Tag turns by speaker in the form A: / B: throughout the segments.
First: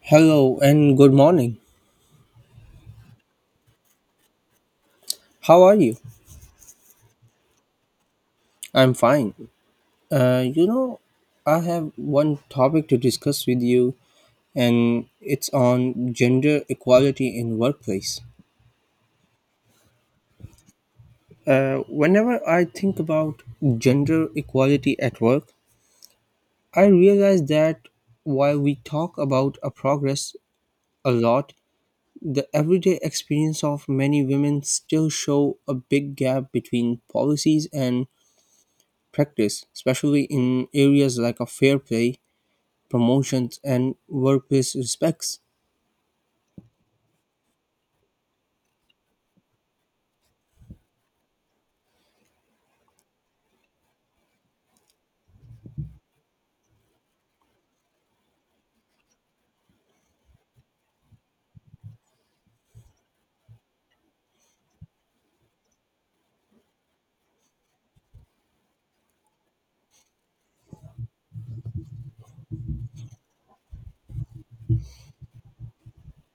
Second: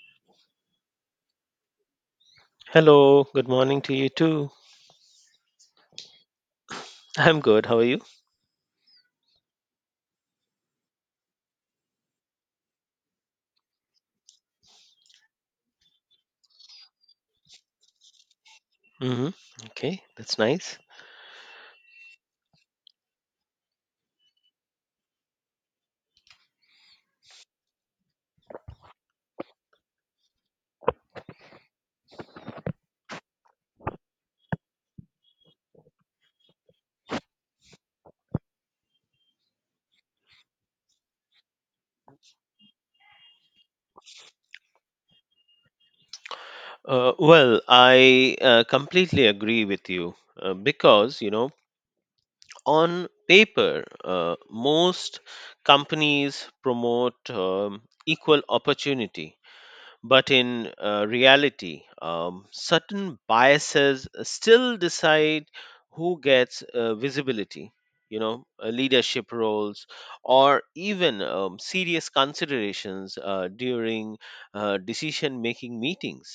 A: Hello and good morning.
B: Hello, good morning to you too.
A: How are you?
B: I'm good. How are you?
A: I'm fine. Uh, you know, I have one topic to discuss with you, and it's on gender equality in workplace.
B: hmm Okay, that's nice.
A: Whenever I think about gender equality at work, I realize that while we talk about a progress a lot, the everyday experience of many women still show a big gap between policies and practice, especially in areas like a fair play promotions, and workplace respects.
B: Well, I completely agree with you because, you know, on paper, most companies promote equal opportunity. But in reality, certain biases still decide who gets visibility, you know, leadership roles, or even serious considerations during decision making meetings.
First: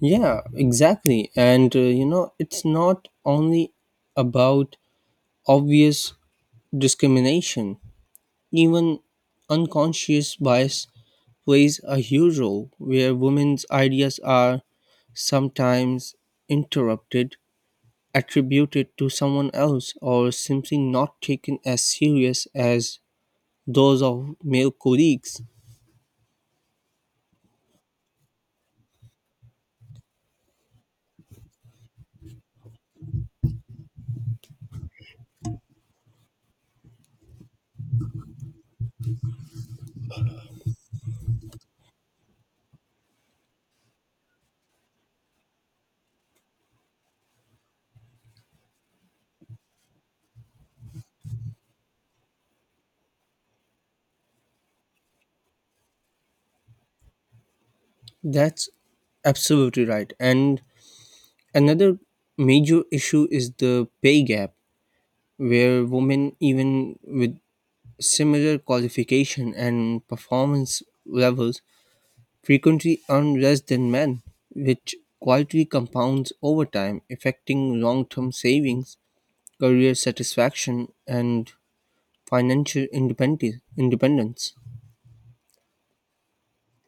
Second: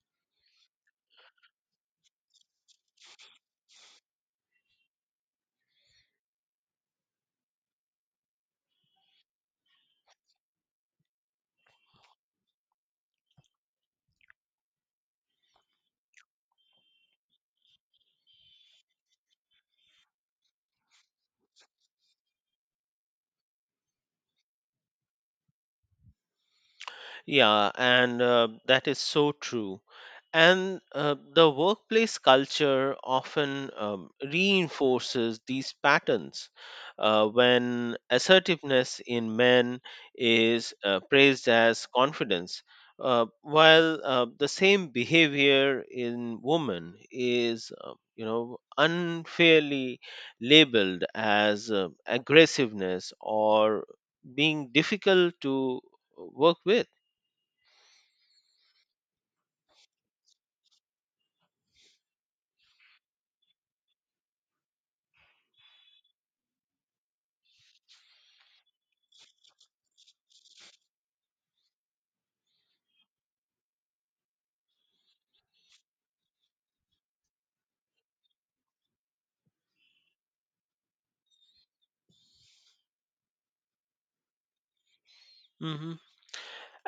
A: Yeah, exactly. And it's not only about obvious discrimination, even unconscious bias plays a huge role where women's ideas are sometimes interrupted, attributed to someone else, or simply not taken as serious as those of male colleagues.
B: Yeah, and that is so true. And the workplace culture often reinforces these patterns when assertiveness in men is praised as confidence, while the same behavior in women is, you know, unfairly labeled as aggressiveness or being difficult to work with.
A: That's absolutely right. And another major issue is the pay gap, where women, even with similar qualification and performance levels, frequently earn less than men, which quietly compounds over time, affecting long term savings, career satisfaction, and financial independence.
B: hmm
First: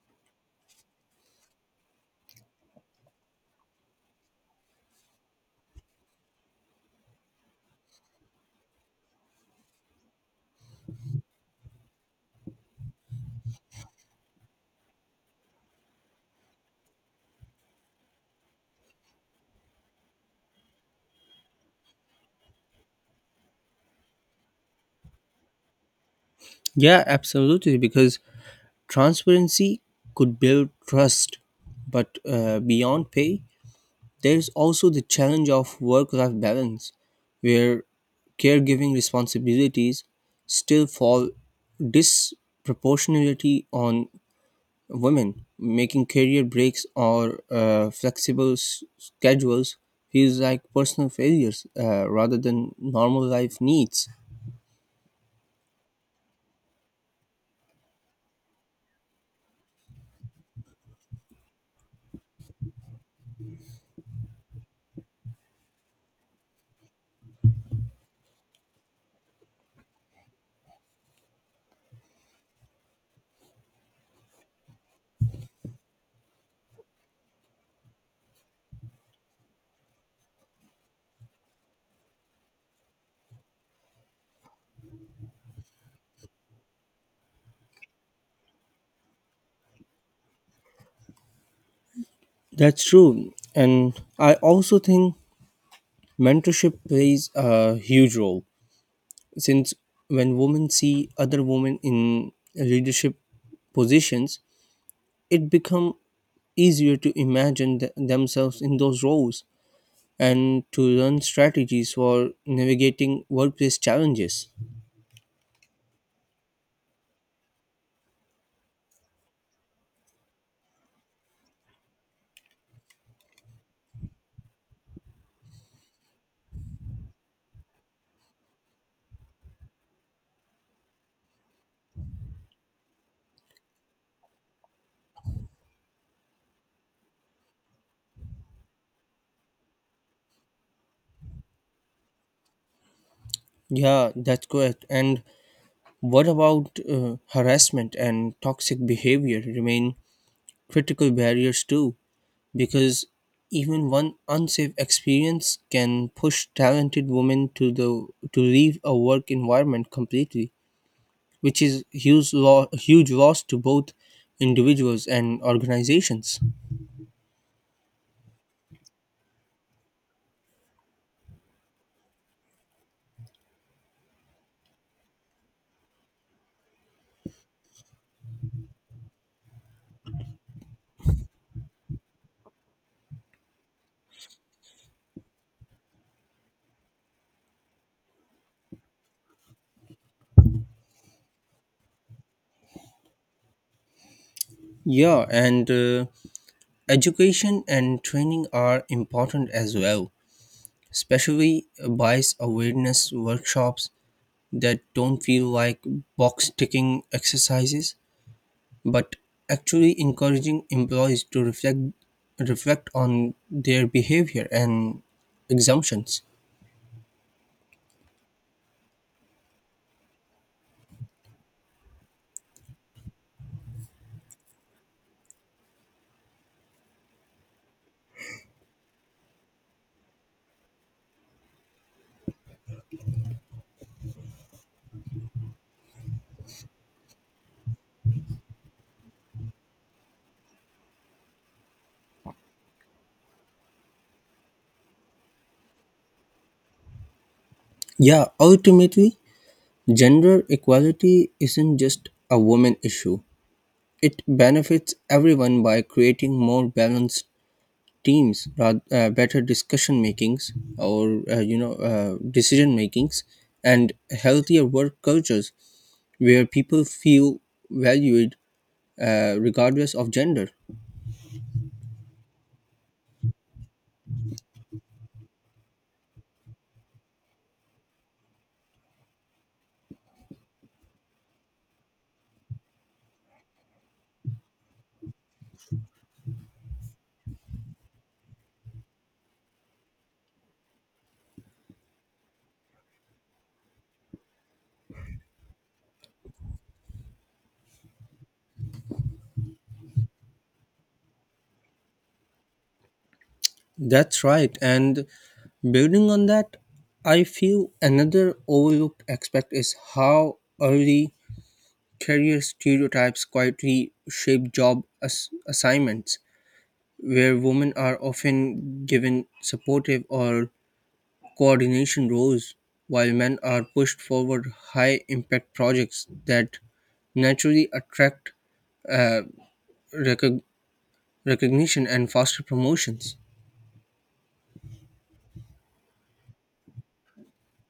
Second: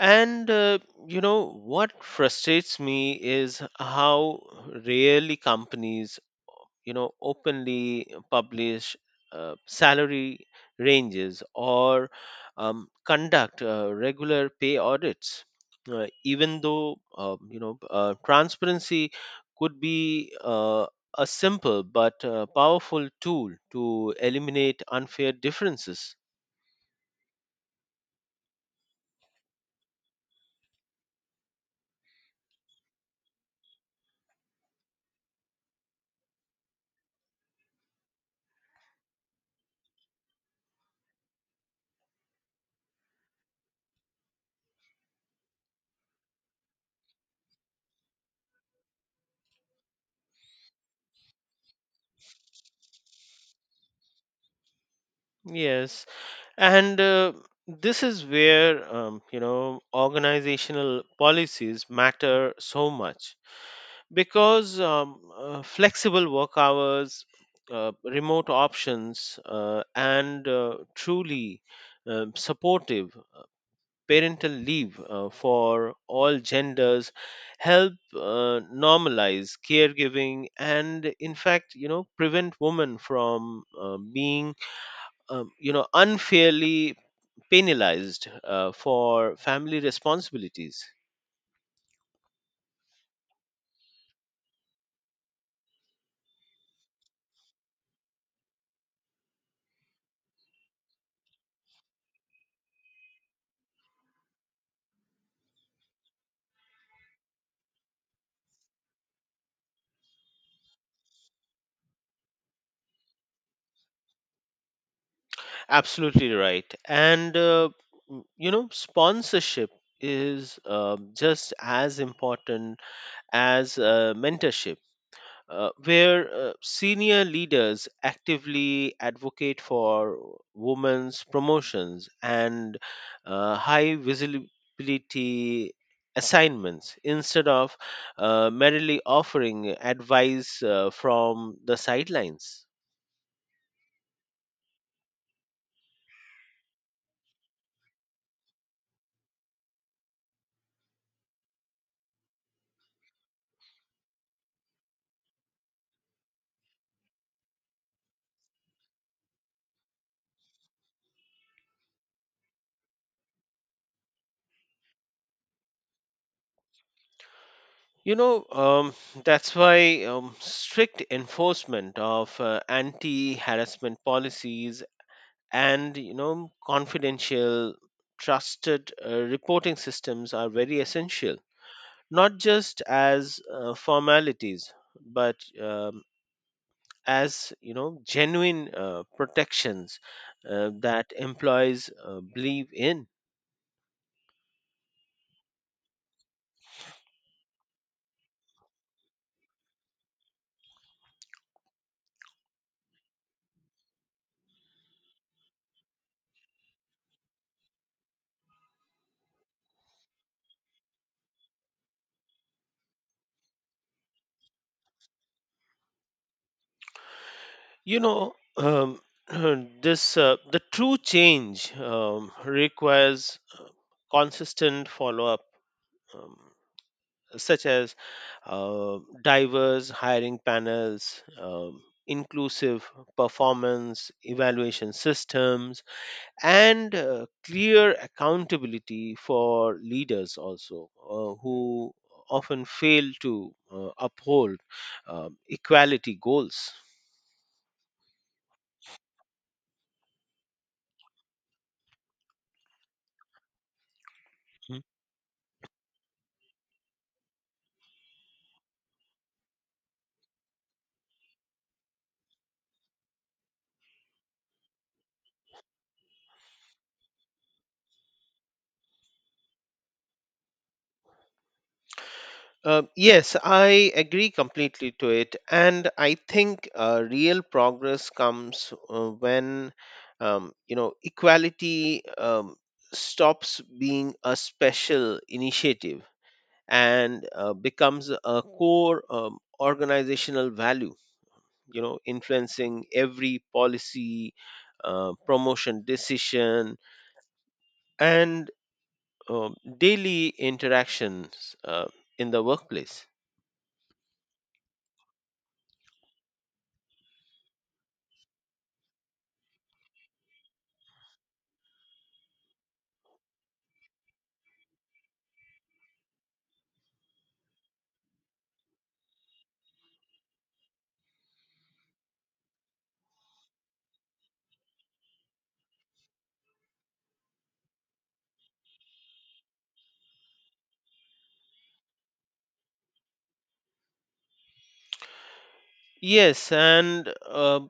B: And you know what frustrates me is how rarely companies, you know, openly publish salary ranges or conduct regular pay audits, even though uh, you know transparency could be uh, a simple but powerful tool to eliminate unfair differences.
A: Yeah, absolutely, because transparency could build trust, but beyond pay, there is also the challenge of work life balance, where caregiving responsibilities still fall disproportionately on women, making career breaks or flexible schedules feels like personal failures rather than normal life needs.
B: Yes, and this is where you know organizational policies matter so much because flexible work hours, remote options, and truly supportive parental leave for all genders help normalize caregiving and in fact you know prevent women from being you know unfairly penalized for family responsibilities.
A: That's true. And I also think mentorship plays a huge role since when women see other women in leadership positions it become easier to imagine themselves in those roles and to learn strategies for navigating workplace challenges.
B: Absolutely right. And you know, sponsorship is just as important as mentorship, where senior leaders actively advocate for women's promotions and high visibility assignments instead of merely offering advice from the sidelines.
A: Yeah, that's correct. And what about harassment and toxic behavior remain critical barriers too, because even one unsafe experience can push talented women to leave a work environment completely, which is huge loss to both individuals and organizations.
B: You know, um, that's why strict enforcement of anti harassment policies and you know confidential trusted reporting systems are very essential not just as formalities but um, as you know genuine protections that employees believe in
A: Yeah and Education and training are important as well, especially bias awareness workshops that don't feel like box ticking exercises but actually encouraging employees to reflect on their behavior and exemptions.
B: you know this the true change requires consistent follow up such as diverse hiring panels, inclusive performance evaluation systems, and clear accountability for leaders also who often fail to uphold equality goals.
A: Yeah, ultimately, gender equality isn't just a woman issue. It benefits everyone by creating more balanced teams, rather, better discussion makings, or decision makings, and healthier work cultures where people feel valued regardless of gender.
B: Yes, I agree completely to it. And I think real progress comes when, you know, equality stops being a special initiative and becomes a core organizational value, you know, influencing every policy, promotion decision, and daily interactions in the workplace.
A: That's right. And building on that, I feel another overlooked aspect is how early career stereotypes quietly shape job assignments, where women are often given supportive or coordination roles, while men are pushed forward high impact projects that naturally attract recog- recognition and faster promotions.
B: Yes, and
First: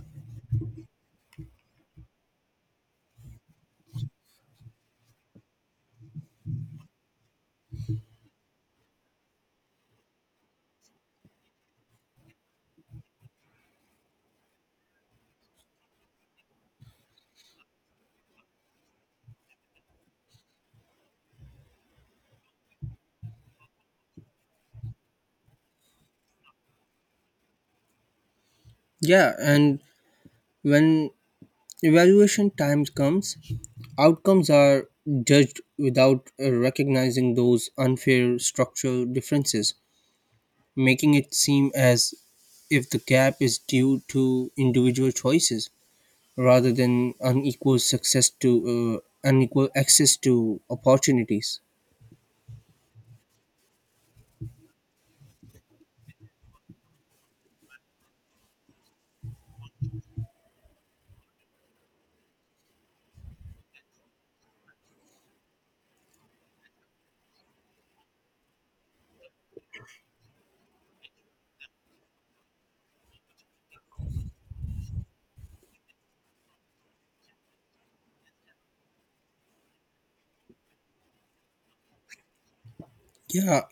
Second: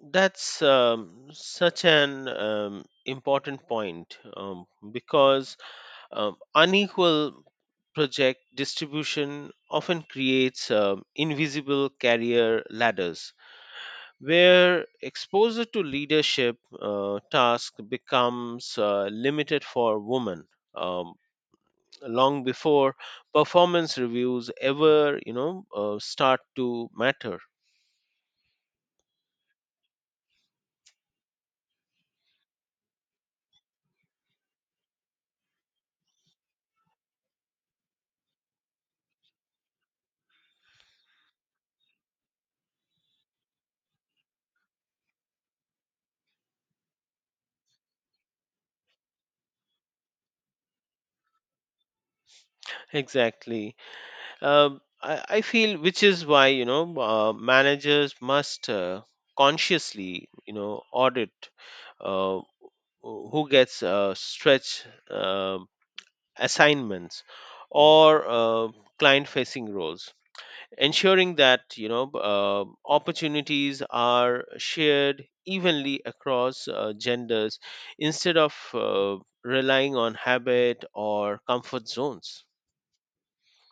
B: that's such an important point, because unequal project distribution often creates invisible career ladders where exposure to leadership task becomes limited for women um, long before performance reviews ever you know start to matter.
A: Yeah, and when evaluation time comes, outcomes are judged without recognizing those unfair structural differences, making it seem as if the gap is due to individual choices rather than unequal access to opportunities.
B: Exactly. I feel which is why you know managers must consciously you know audit uh, who gets stretch uh, assignments or client facing roles, ensuring that you know opportunities are shared evenly across genders instead of relying on habit or comfort zones.
A: Yeah,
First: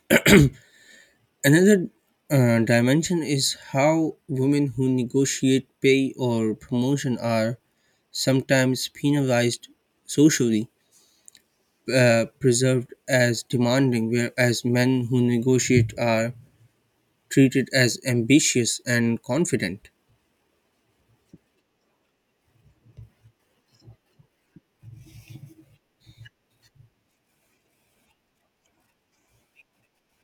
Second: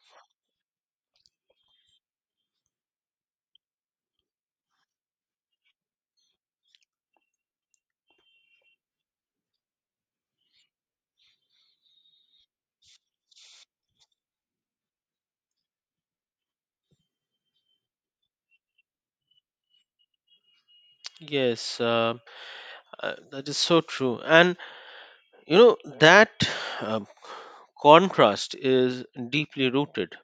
A: another dimension is how women who negotiate pay or promotion are sometimes penalized socially, preserved as demanding, whereas men who negotiate are treated as ambitious and confident.
B: yes uh, that is so true, and you know that uh, contrast is deeply rooted,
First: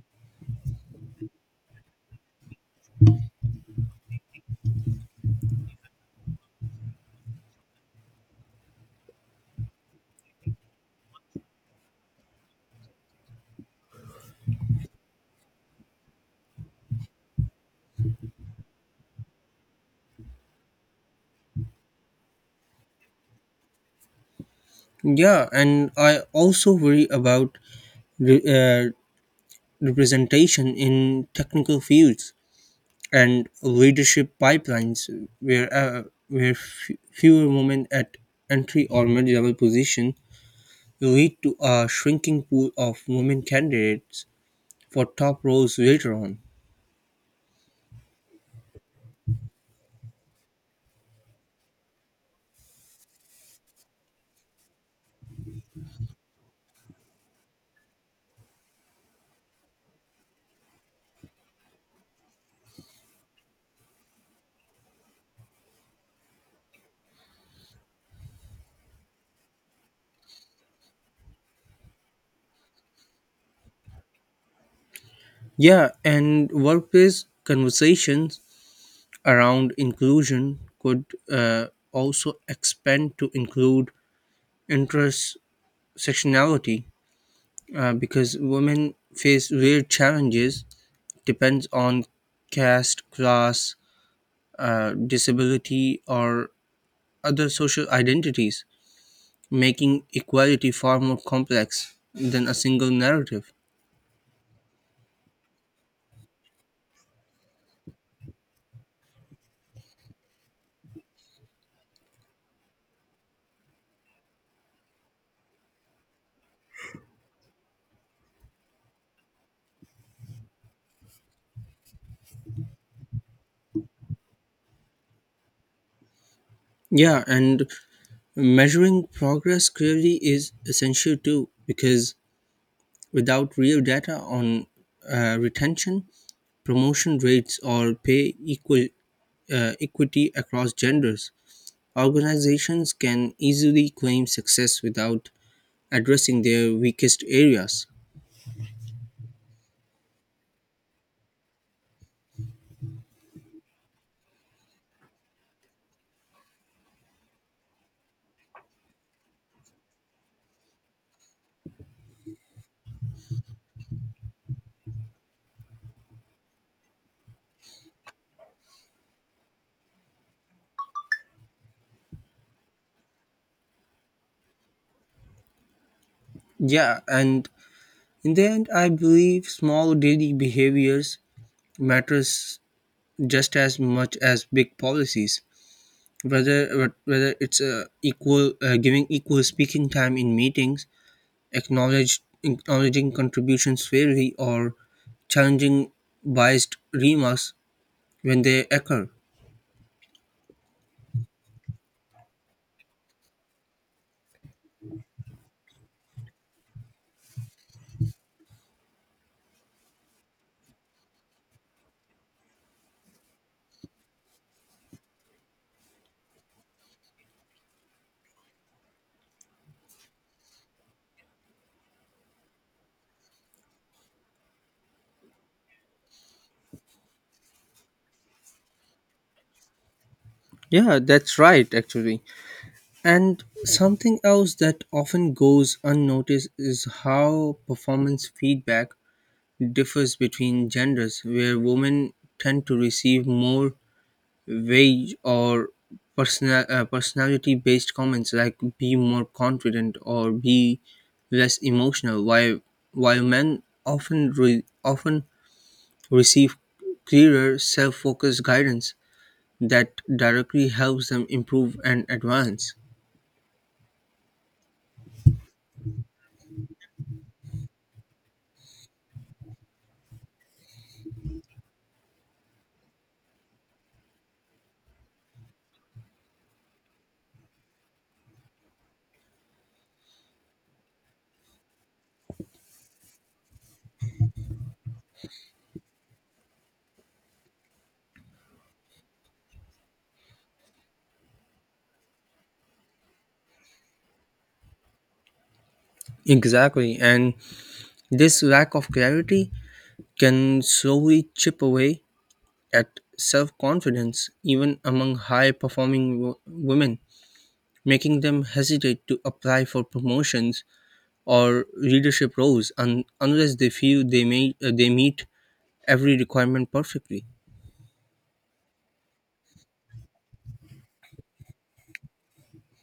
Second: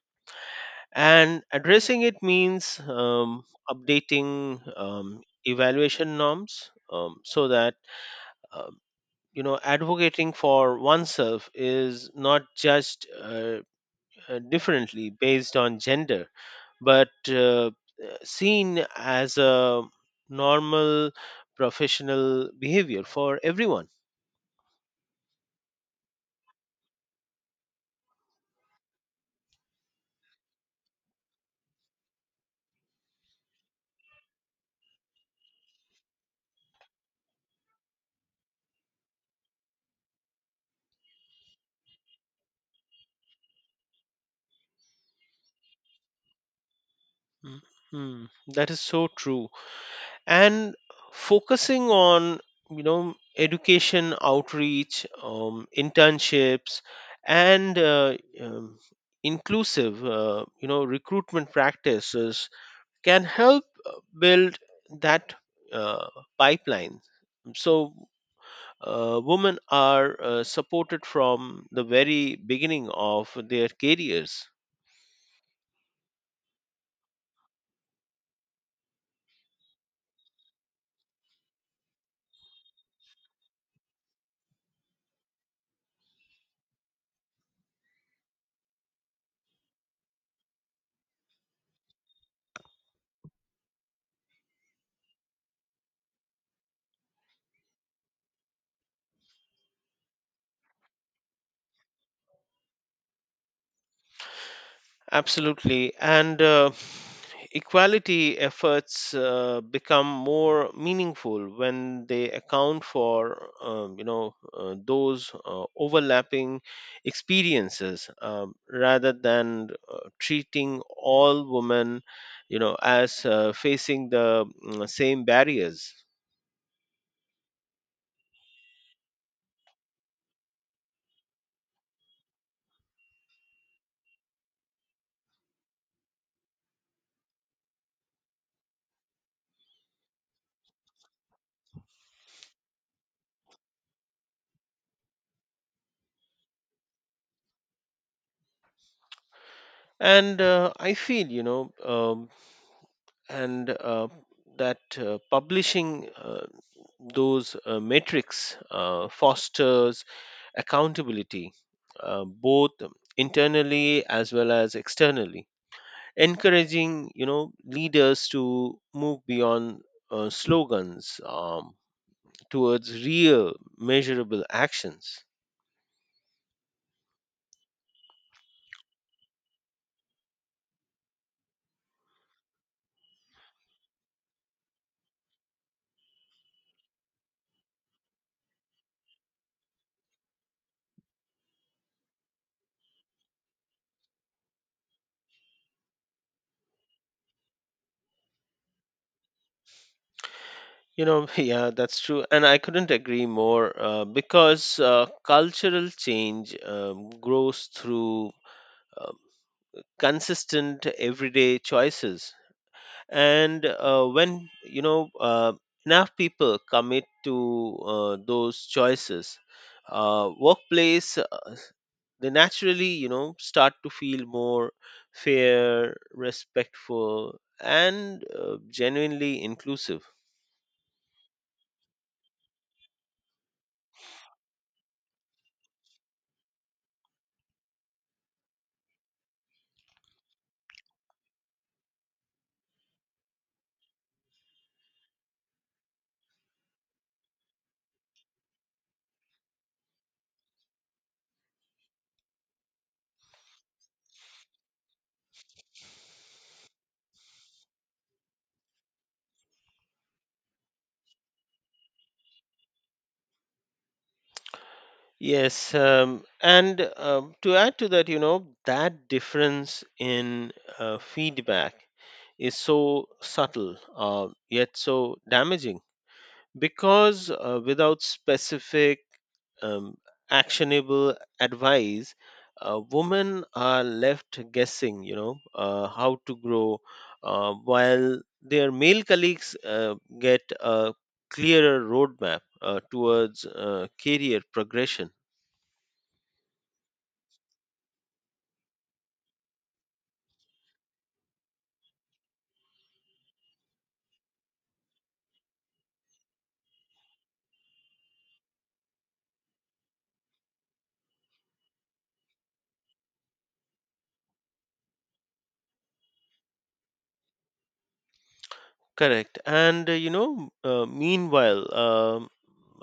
B: and addressing it means updating evaluation norms so that um, you know advocating for oneself is not judged differently based on gender but seen as a normal professional behavior for everyone.
A: Yeah, and I also worry about re- uh, representation in technical fields and leadership pipelines, where uh, where fewer women at entry or mid-level position lead to a shrinking pool of women candidates for top roles later on.
B: Mm, mm. That is so true, and focusing on you know education outreach, internships, and inclusive you know recruitment practices can help build that uh, pipeline so women are supported from the very beginning of their careers.
A: Yeah, and workplace conversations around inclusion could also expand to include intersectionality, because women face real challenges depends on caste class, disability or other social identities, making equality far more complex than a single narrative.
B: Absolutely. And equality efforts become more meaningful when they account for, you know, those overlapping experiences, rather than treating all women, you know, as facing the same barriers.
A: Yeah, and measuring progress clearly is essential too, because without real data on retention, promotion rates, or equity across genders, organizations can easily claim success without addressing their weakest areas.
B: And I feel, you know, and that publishing those metrics fosters accountability both internally as well as externally, encouraging you know leaders to move beyond slogans towards real, measurable actions.
A: Yeah, and in the end, I believe small daily behaviors matters just as much as big policies. Whether whether it's equal giving equal speaking time in meetings, acknowledging contributions fairly, or challenging biased remarks when they occur.
B: You know, yeah, that's true. And I couldn't agree more because cultural change grows through um, consistent everyday choices, and when you know enough people commit to those choices, workplace, they naturally you know start to feel more fair, respectful, and genuinely inclusive.
A: Yeah, that's right, actually. And something else that often goes unnoticed is how performance feedback differs between genders, where women tend to receive more wage or personality based comments like be more confident or be less emotional, while men often receive clearer self focused guidance that directly helps them improve and advance.
B: Yes, and to add to that, you know, that difference in feedback is so subtle, yet so damaging because without specific um, actionable advice, women are left guessing you know how to grow while their male colleagues get a clearer roadmap towards career progression.
A: Exactly, and this lack of clarity can slowly chip away at self confidence, even among high performing women, making them hesitate to apply for promotions or leadership roles unless they feel they meet every requirement perfectly.
B: Correct. And you know, meanwhile, um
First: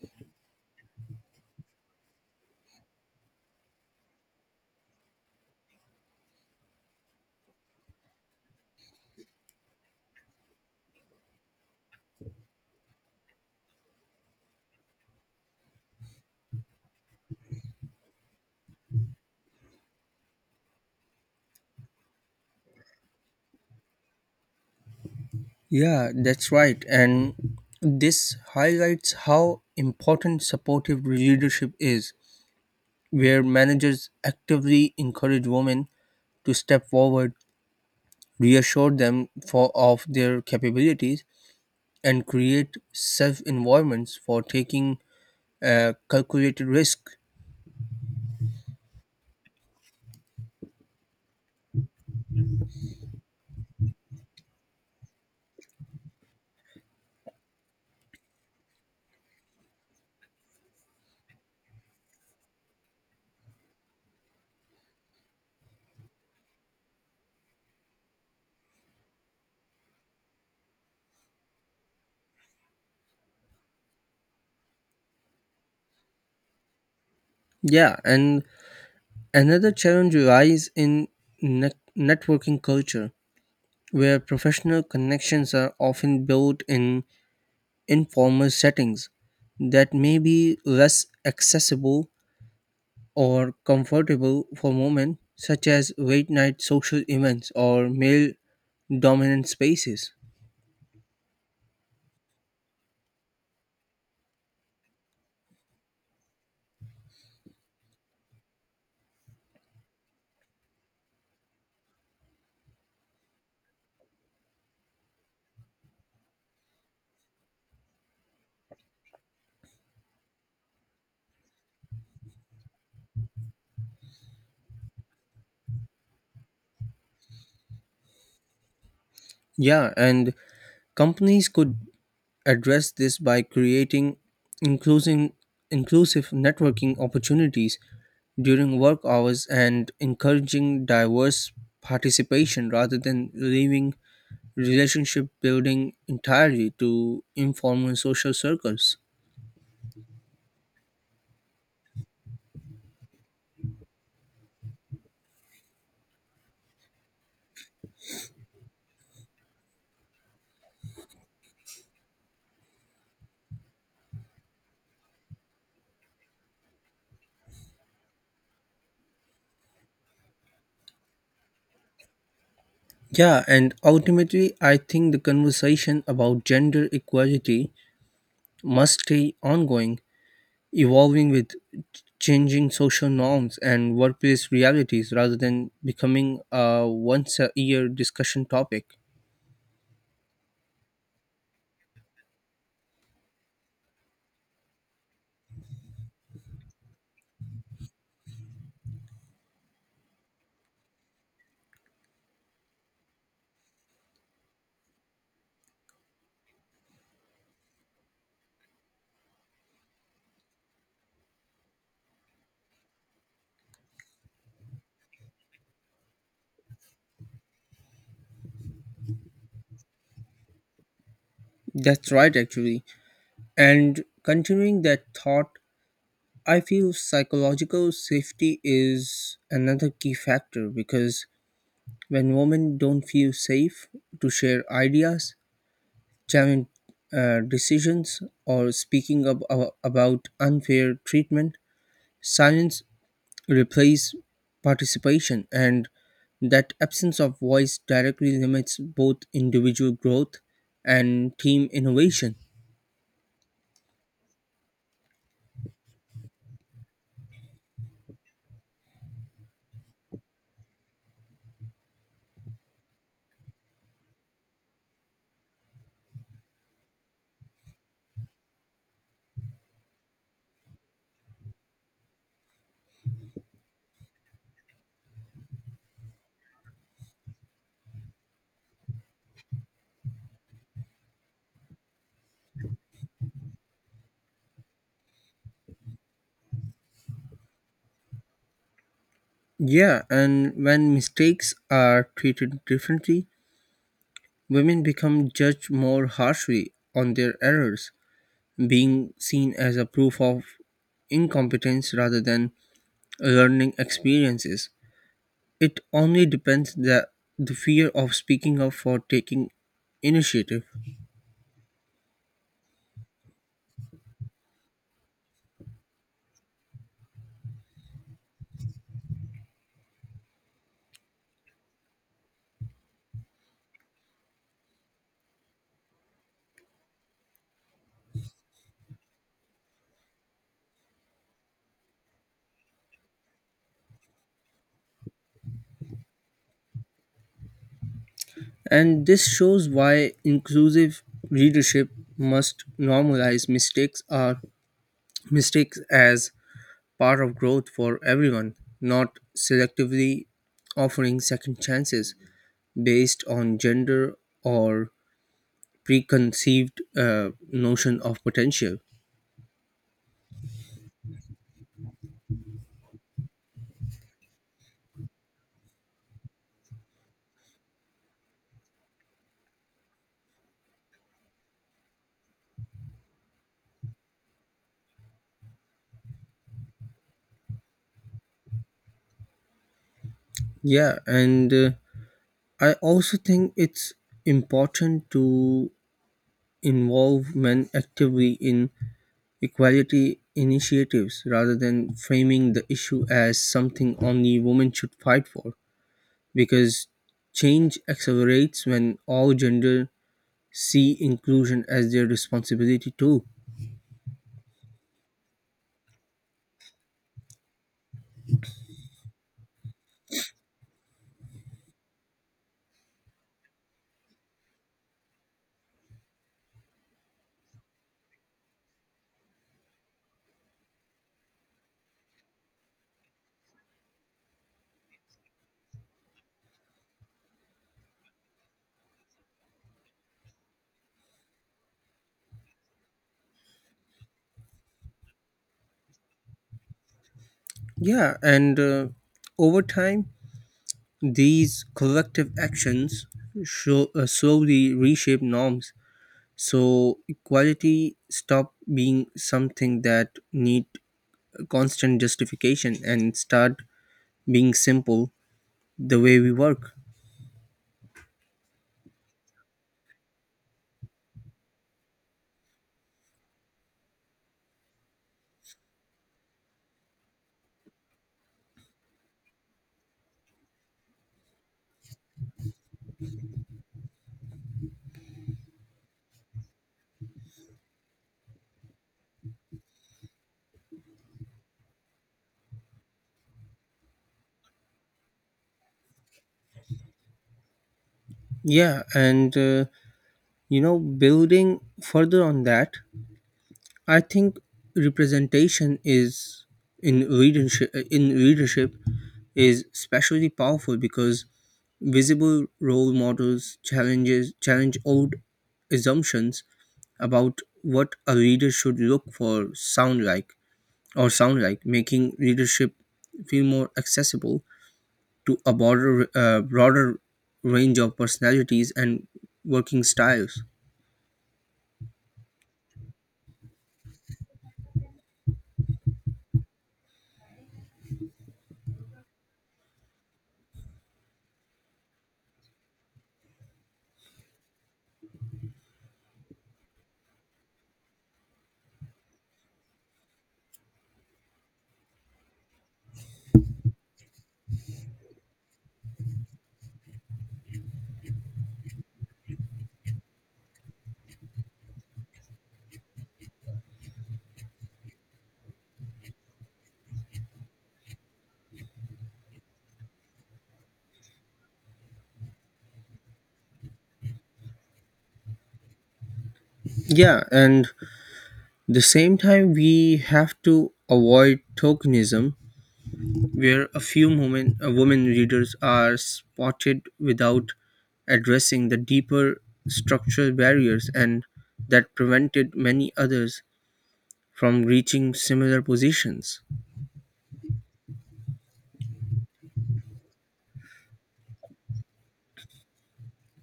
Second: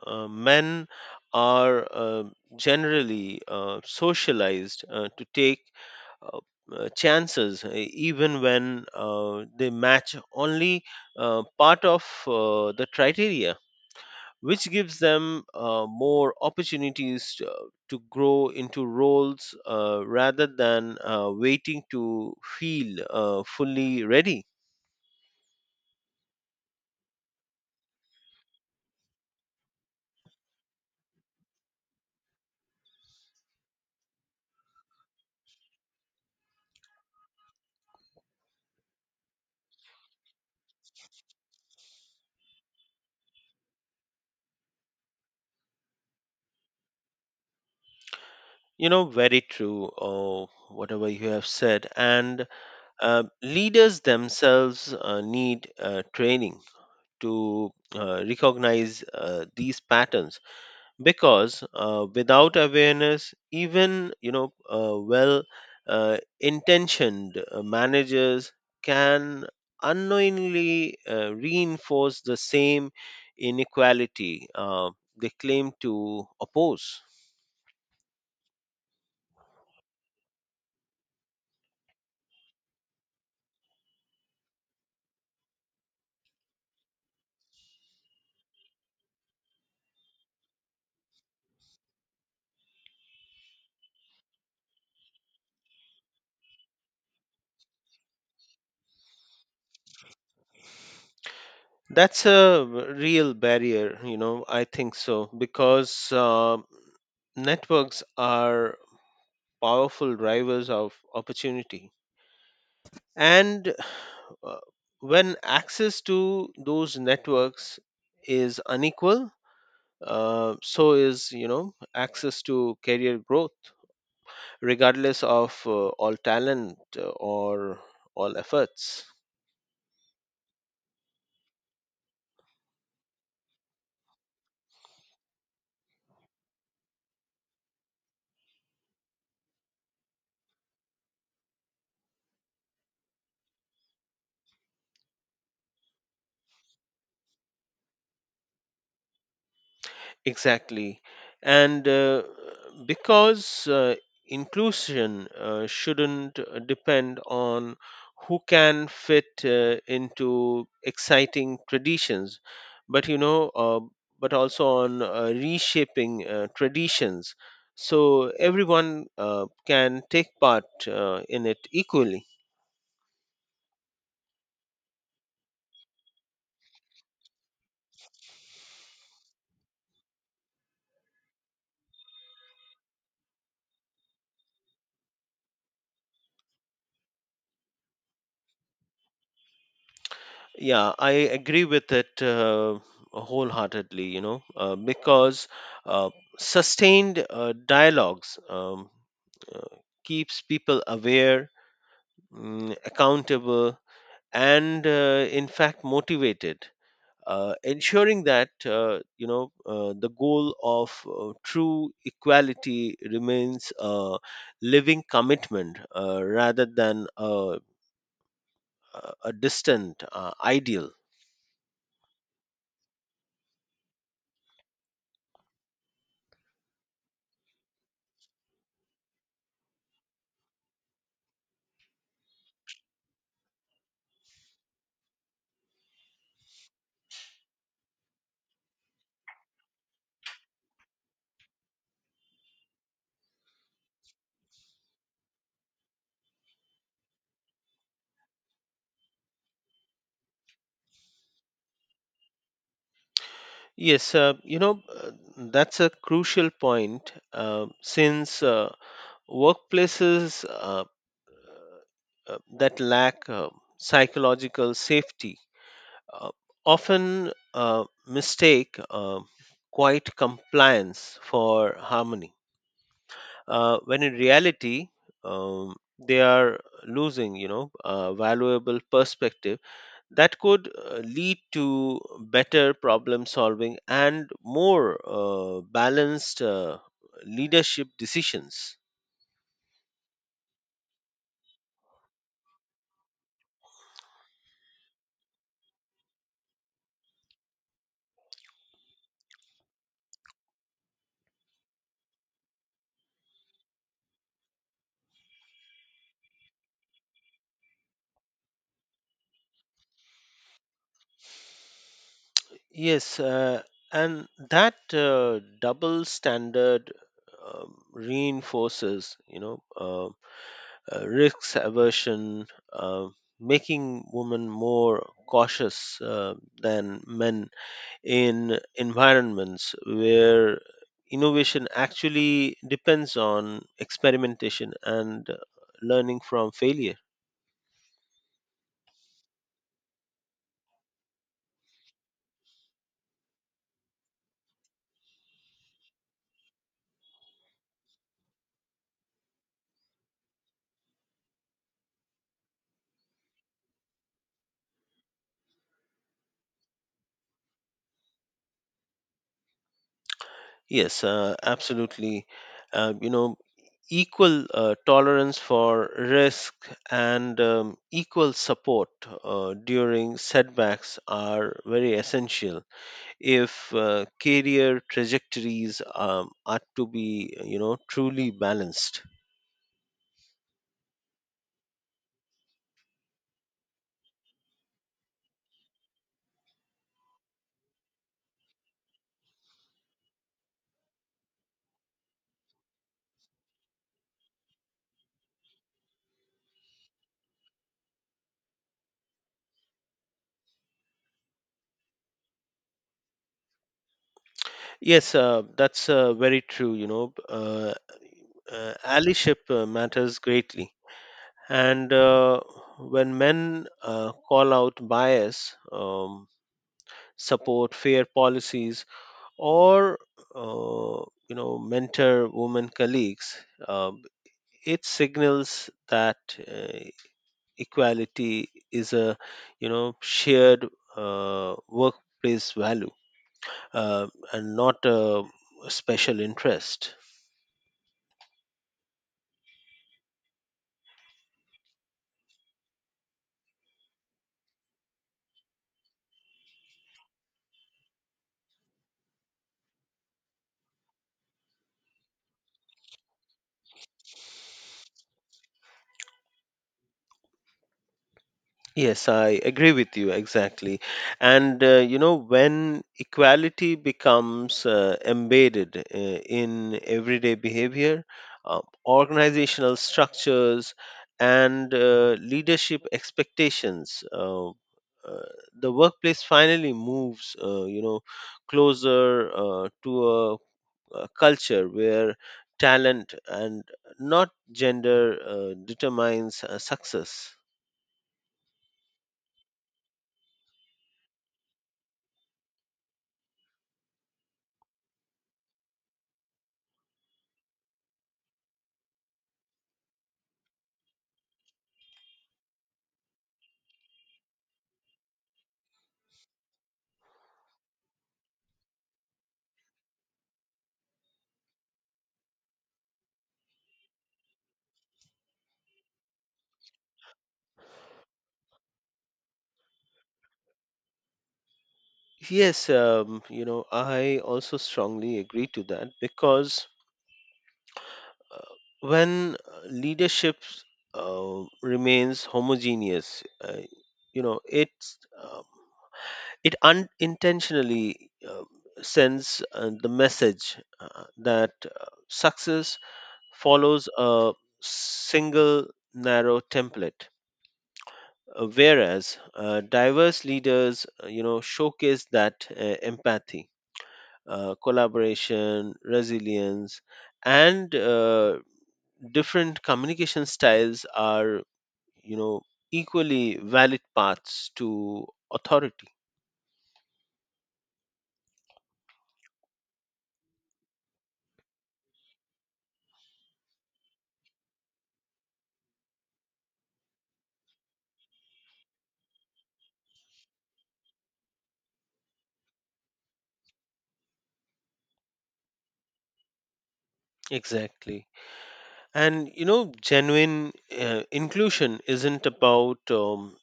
B: uh, men are generally socialized to take uh, chances, even when they match only part of the criteria, which gives them more opportunities to grow into roles rather than waiting to feel fully ready.
A: Yeah, that's right. And this highlights how important supportive leadership is, where managers actively encourage women to step forward, reassure of their capabilities, and create safe environments for taking calculated risk.
B: You know, very true, whatever you have said. And leaders themselves need training to recognize these patterns because without awareness, even, you know, well intentioned managers can unknowingly reinforce the same inequality they claim to oppose.
A: Yeah, and another challenge lies in networking culture, where professional connections are often built in informal settings that may be less accessible or comfortable for women, such as late night social events or male dominant spaces.
B: That's a real barrier, you know, I think so, because networks are powerful drivers of opportunity. And uh, when access to those networks is unequal, so is, you know, access to career growth, regardless of all talent or all efforts.
A: Yeah, and companies could address this by creating inclusive, inclusive networking opportunities during work hours and encouraging diverse participation rather than leaving relationship building entirely to informal social circles.
B: Exactly. And because inclusion shouldn't depend on who can fit into exciting traditions, but you know, but also on reshaping traditions so everyone can take part in it equally.
A: Yeah, and ultimately, I think the conversation about gender equality must stay ongoing, evolving with changing social norms and workplace realities rather than becoming a once a year discussion topic.
B: Yeah, I agree with it wholeheartedly, you know, because uh, sustained dialogues uh, keeps people aware, accountable, and in fact motivated, ensuring that you know the goal of true equality remains a living commitment rather than a distant ideal.
A: That's right, actually. And continuing that thought, I feel psychological safety is another key factor, because when women don't feel safe to share ideas, challenge decisions or speaking up about unfair treatment, silence replaces participation, and that absence of voice directly limits both individual growth and team innovation.
B: Yes, you know, that's a crucial point since workplaces that lack psychological safety uh, often mistake quiet compliance for harmony, when in reality, they are losing, you know, valuable perspective that could lead to better problem solving and more balanced leadership decisions.
A: Yeah, and when mistakes are treated differently, women become judged more harshly on their errors, being seen as a proof of incompetence rather than learning experiences. It only depends that the fear of speaking up for taking initiative.
B: Yes, and that double standard reinforces, you know, risks aversion, uh, making women more cautious than men in environments where innovation actually depends on experimentation and learning from failure.
A: And this shows why inclusive leadership must normalize mistakes as part of growth for everyone, not selectively offering second chances based on gender or preconceived notion of potential.
B: Yes, absolutely. You know, equal tolerance for risk and equal support during setbacks are very essential if career trajectories are to be you know truly balanced.
A: Yeah, and I also think it's important to involvement actively in equality initiatives rather than framing the issue as something only women should fight for, because change accelerates when all gender see inclusion as their responsibility too.
B: Yes that's very true, you know, allyship matters greatly, and when men call out bias, support fair policies or you know mentor women colleagues, um, it signals that uh, equality is a you know shared workplace value, uh, and not a special interest.
A: Yeah and Over time these collective actions slowly reshape norms, so equality stop being something that need constant justification and start being simple the way we work.
B: Yes, I agree with you exactly. And you know, when equality becomes embedded in everyday behavior, organizational structures, and leadership expectations, the workplace finally moves, you know, closer to a culture where talent and not gender determines success.
A: Yeah and uh, you know Building further on that, I think representation is in readership is especially powerful, because visible role models challenge old assumptions about what a reader should look for sound like or sound like, making readership feel more accessible to a broader range of personalities and working styles.
B: Yes, you know, I also strongly agree to that because uh, when leadership remains homogeneous, you know, it's um, it unintentionally sends the message that success follows a single narrow template. Whereas diverse leaders, you know, showcase that empathy, collaboration, resilience, and different communication styles are, you know, equally valid paths to authority.
A: Yeah, and the same time we have to avoid tokenism, where a few women readers are spotted without addressing the deeper structural barriers and that prevented many others from reaching similar positions.
B: Exactly. And, you know, genuine inclusion isn't about um,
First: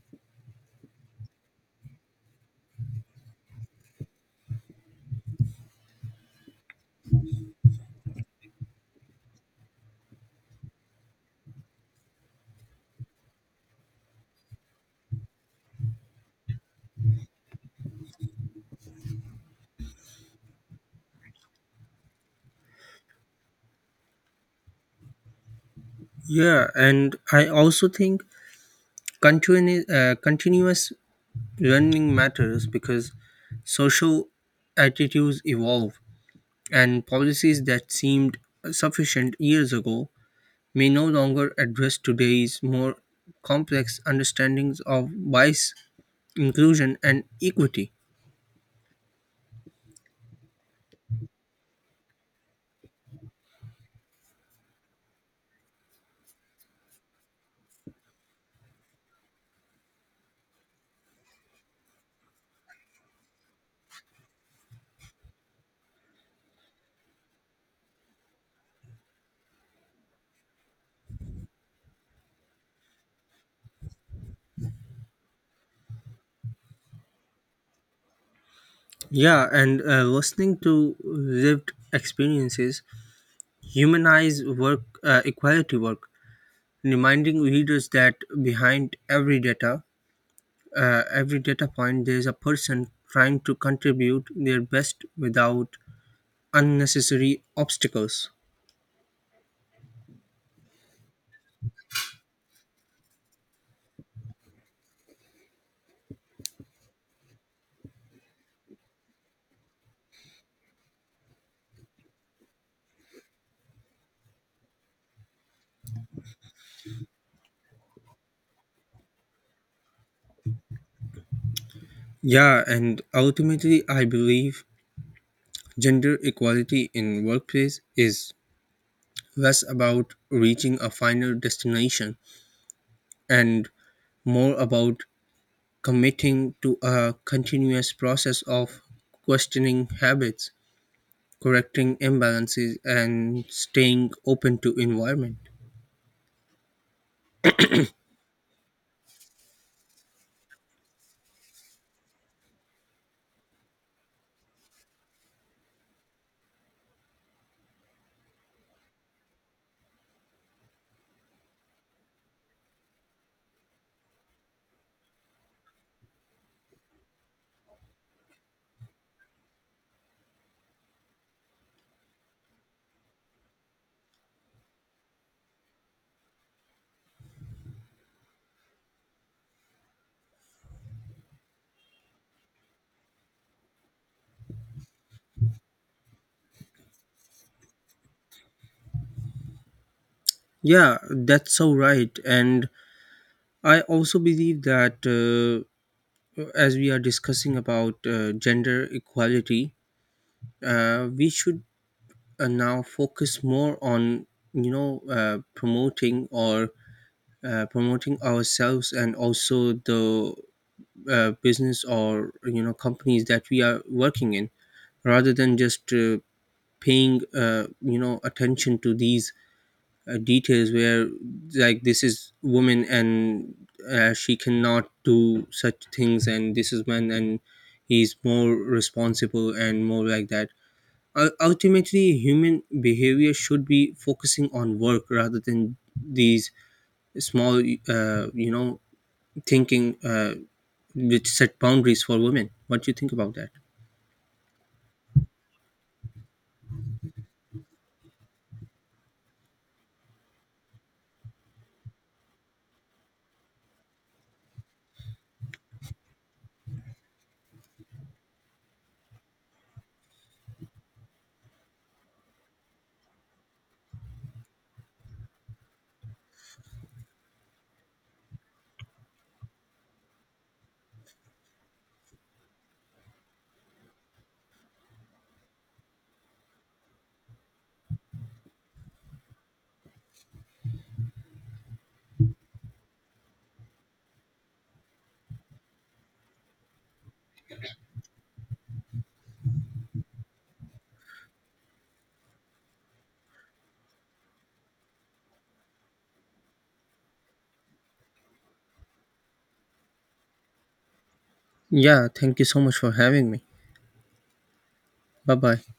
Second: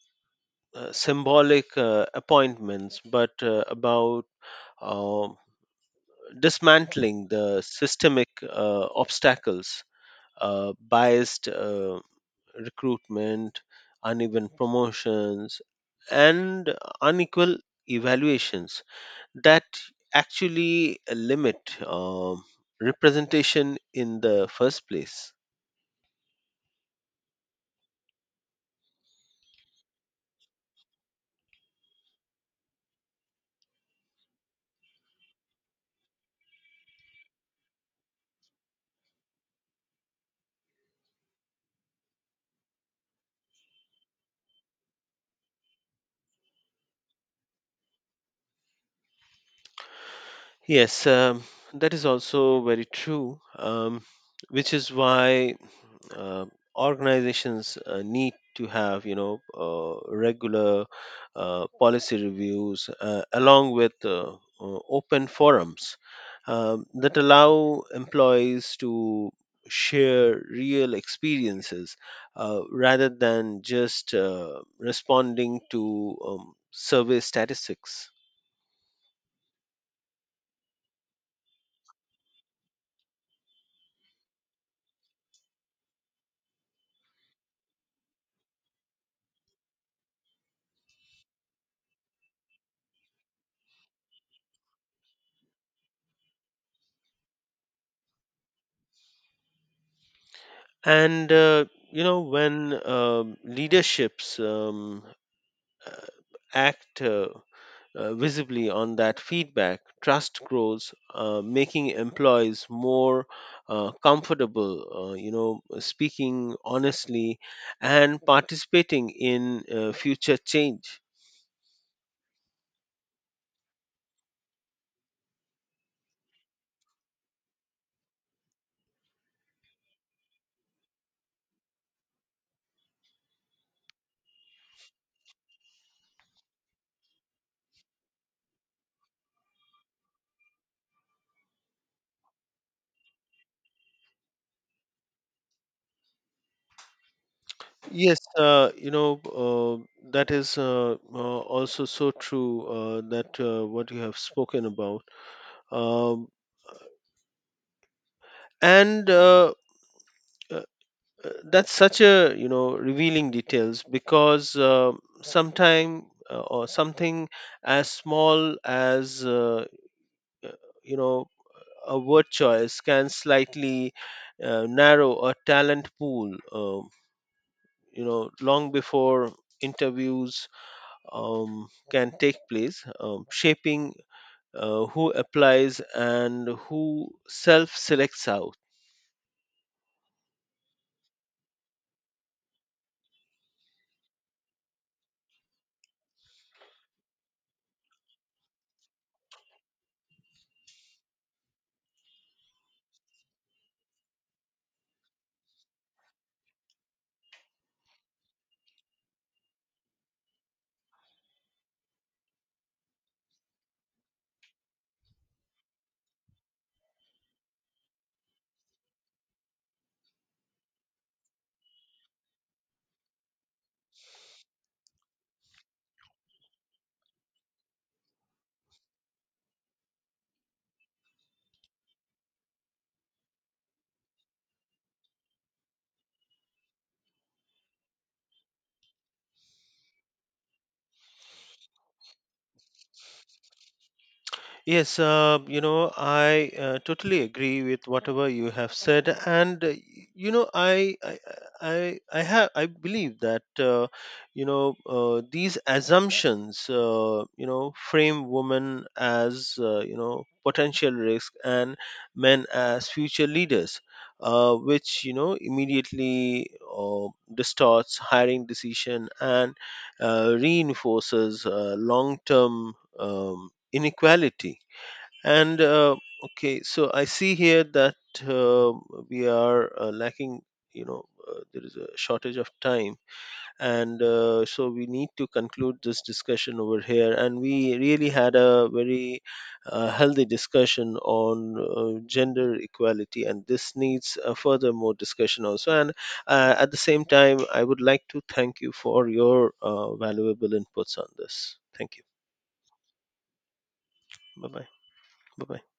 B: uh, symbolic appointments, but about um dismantling the systemic obstacles, biased recruitment, uneven promotions, and unequal evaluations that actually limit um, representation in the first place.
A: Yeah, and I also think continuous learning matters because social attitudes evolve, and policies that seemed sufficient years ago may no longer address today's more complex understandings of bias, inclusion, and equity.
B: Yes, that is also very true, which is why uh, organizations need to have, you know, regular policy reviews along with open forums that allow employees to share real experiences rather than just responding to survey statistics.
A: Yeah, and Listening to lived experiences humanize work equality work, reminding readers that behind every data point there is a person trying to contribute their best without unnecessary obstacles.
B: And you know when leaderships uh, act visibly on that feedback, trust grows, making employees more comfortable you know speaking honestly and participating in future change.
A: Yeah, and ultimately I believe gender equality in workplace is less about reaching a final destination and more about committing to a continuous process of questioning habits, correcting imbalances and staying open to environment.
B: Yes, you know, that is also so true that what you have spoken about. Um, and uh, that's such a you know revealing details because sometime or something as small as uh, you know a word choice can slightly narrow a talent pool you know long before interviews can take place, shaping who applies and who self selects out.
A: Yeah, that's so right. And I also believe that, as we are discussing about gender equality, we should now focus more on you know uh, promoting or promoting ourselves and also the business or you know companies that we are working in, rather than just paying you know attention to these details where like this is woman and she cannot do such things and this is man and he's more responsible and more like that. Ultimately human behavior should be focusing on work rather than these small uh, you know thinking which set boundaries for women. What do you think about that?
B: Yes, you know, I totally agree with whatever you have said, and you know, I have, I believe that you know these assumptions, you know, frame women as you know potential risk and men as future leaders, which you know immediately distorts hiring decision and reinforces long-term inequality. And okay, so I see here that uh, we are lacking, you know, there is a shortage of time. And so we need to conclude this discussion over here. And we really had a very healthy discussion on gender equality. And this needs a further more discussion also. And at the same time, I would like to thank you for your valuable inputs on this. Thank you.
A: Yeah, thank you so much for having me.
B: Bye bye.
A: Bye
B: Bye
A: bye.
B: bye.